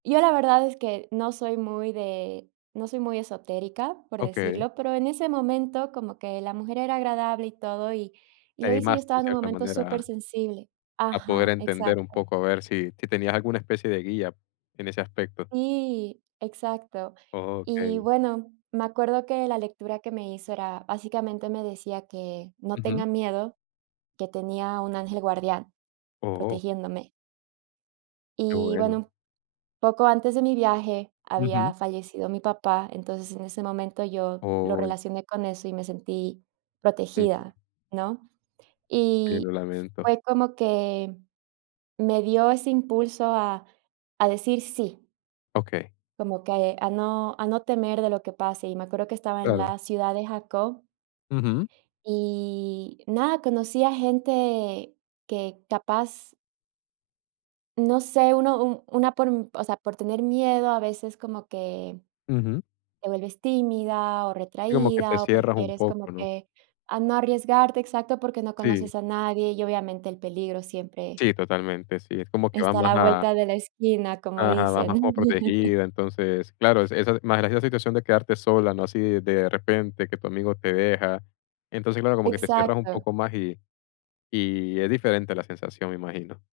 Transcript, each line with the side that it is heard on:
right: Yo, la verdad, es que no soy muy de no soy muy esotérica, por
left: Okey.
right: decirlo, pero en ese momento, como que la mujer era agradable y todo, y y
left: Te
right: lo hizo, y yo
left: animaste, en
right: estaba en un
left: cierta
right: momento
left: manera,
right: super
left: a
right: sensible.
left: a poder
right: Ajá,
left: entender un
right: exacto.
left: poco, a ver si si tenías alguna especie de guía en ese aspecto.
right: Sí, exacto. Y,
left: Okey.
right: bueno, me acuerdo que la lectura que me hizo era, básicamente, me decía que no
left: Ujú.
right: tenga miedo, que tenía un ángel guardián
left: ¡Oh!
right: protegiéndome.
left: Qué
right: Y,
left: bueno.
right: bueno, poco antes de mi viaje,
left: Ujú.
right: había fallecido mi papá, entonces, en ese momento, yo lo
left: ¡Oh!
right: relacioné con eso y me sentí
left: Sí.
right: protegida, ¿no?
left: Sí, lo
right: Y
left: lamento.
right: fue como que me dio ese impulso a a decir sí.
left: Okey.
right: Como que a no a no temer de lo que pase, y me acuerdo que estaba en
left: Claro.
right: la ciudad de Jacob.
left: Ujú.
right: Y nada, conocí a gente que capaz No sé, uno u una por o sea, por tener miedo, a veces como que
left: Ujú.
right: te vuelves tímida o
left: Digamos que te
right: retraída, o
left: cierras un
right: prefieres como
left: poco, ¿no?
right: que a no arriesgarte, exacto, porque no
left: Sí
right: conoces a nadie y, obviamente, el peligro siempre
left: Sí, totalmente, sí, es como que va
right: está a
left: más
right: la
left: a
right: vuelta de la esquina, como
left: Ajá, vas más como
right: dicen.
left: protegida. Entonces, claro, esa esa más la situación de quedarte sola, ¿no? Así de repente que tu amigo te deja. Entonces, claro, como que te cierras un
right: Exacto.
left: poco más y y es diferente la sensación, imagino.